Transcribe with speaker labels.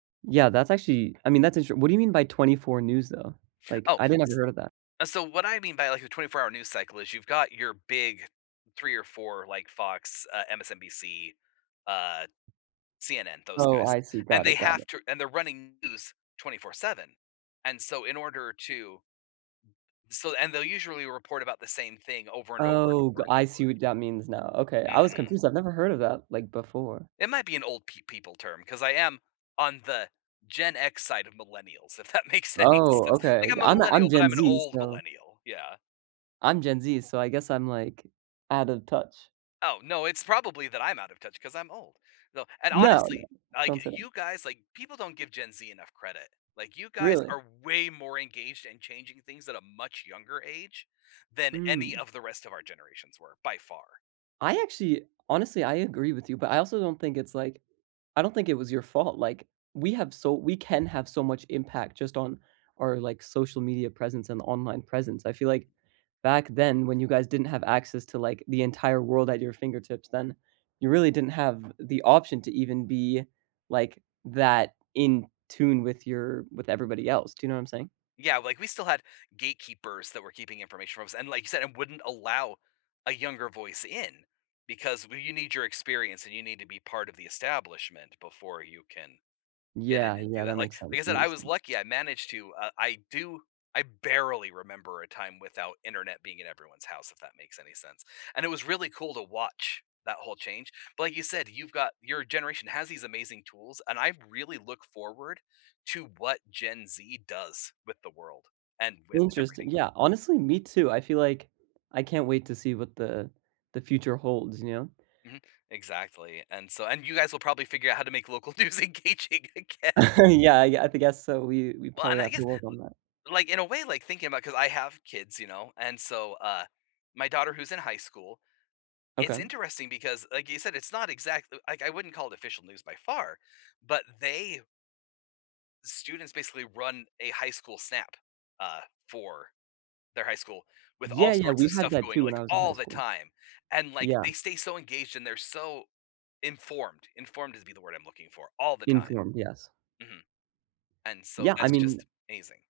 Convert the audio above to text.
Speaker 1: Yeah, that's actually I mean, that's interesti what do you mean by 24 news, though? Like,
Speaker 2: Oh,
Speaker 1: I didn't never heard of that.
Speaker 2: s so, what I mean by like a twenty-four-hour news cycle is you've got your big 3 or 4 like Fox, uh, MSNBC, uh, CNN, those
Speaker 1: Oh,
Speaker 2: guys,
Speaker 1: I see,
Speaker 2: and
Speaker 1: got
Speaker 2: they
Speaker 1: it, got
Speaker 2: have
Speaker 1: it.
Speaker 2: to and they're running news 24/7, and so, in order to So and they'll usually report about the same thing over and over and
Speaker 1: Oh,
Speaker 2: over
Speaker 1: go
Speaker 2: and
Speaker 1: I
Speaker 2: over
Speaker 1: see
Speaker 2: again.
Speaker 1: what that means now, okay, I was
Speaker 2: Mhm.
Speaker 1: confused, I've never heard of that, like, before.
Speaker 2: It might be an old pe people term, 'cause I am on the Gen X side of millennials, if that makes any
Speaker 1: Oh
Speaker 2: sense,
Speaker 1: okay,
Speaker 2: like, I'm a
Speaker 1: I'm
Speaker 2: millennial,
Speaker 1: I'm
Speaker 2: but
Speaker 1: Gen
Speaker 2: I'm an
Speaker 1: Z,
Speaker 2: old
Speaker 1: so
Speaker 2: millennial, yeah.
Speaker 1: I'm Gen Z so, I guess I'm like, out of touch.
Speaker 2: Oh no, it's probably that I'm out of touch 'cause I'm old, no, and
Speaker 1: No, no,
Speaker 2: honestly, like,
Speaker 1: don't say that.
Speaker 2: you guys like, people don't give Gen Z enough credit, like, you guys
Speaker 1: Really?
Speaker 2: are way more engaged in changing things at a much younger age than any
Speaker 1: Hmm.
Speaker 2: of the rest of our generations were by far.
Speaker 1: I actually honestly, I agree with you, but I also don't think it's, like, I don't think it was your fault, like, we have so we can have so much impact just on our, like, social media presence and online presence, I feel like back then when you guys didn't have access to, like, the entire world at your fingertips, then you really didn't have the option to even be, like, that in tune with your with everybody else do you know what I'm saying?
Speaker 2: Yeah, like, we still had gatekeepers that were keeping information from us, and like you said, it wouldn't allow a younger voice in because we you need your experience and you need to be part of the establishment before you can get
Speaker 1: Yeah,
Speaker 2: in and do
Speaker 1: yeah, that
Speaker 2: that, like
Speaker 1: makes
Speaker 2: like
Speaker 1: sense,
Speaker 2: I
Speaker 1: that
Speaker 2: said, I
Speaker 1: makes
Speaker 2: was
Speaker 1: sense.
Speaker 2: lucky I managed to, uh, I do I barely remember a time without Internet being in everyone's house if that makes any sense, and it was really cool to watch that whole change, but like you said, you've got your generation has these amazing tools and I really look forward to what Gen Z does with the world and with
Speaker 1: Interesting,
Speaker 2: everything going
Speaker 1: yeah honestly, me too, I feel like, I can't wait to see what the the future holds, you know?
Speaker 2: Mhm, exactly, and so and you guys will probably figure out how to make local news engaging again.
Speaker 1: Yeah, I I guess so we we
Speaker 2: Well and
Speaker 1: probably
Speaker 2: I
Speaker 1: have to
Speaker 2: guess
Speaker 1: work on that.
Speaker 2: l like, in a way like thinking about 'cause I have kids, you know, and so uh, my daughter who's in high school it's
Speaker 1: Okay.
Speaker 2: interesting because like you said it's not exactly like, I wouldn't call it official news by far, but they Students basically run a high school Snap, uh, for their high school with all
Speaker 1: Yeah, yeah,
Speaker 2: sorts
Speaker 1: we
Speaker 2: of
Speaker 1: had
Speaker 2: stuff
Speaker 1: that
Speaker 2: going,
Speaker 1: too when
Speaker 2: like,
Speaker 1: I was in high
Speaker 2: all the
Speaker 1: school.
Speaker 2: time, and, like,
Speaker 1: Yeah.
Speaker 2: they stay so, engaged and they're so, informed, informed is be the word I'm looking for, all the time,
Speaker 1: Informed, yes.
Speaker 2: mhm, and so,
Speaker 1: Yeah, I
Speaker 2: that's
Speaker 1: mean
Speaker 2: just amazing.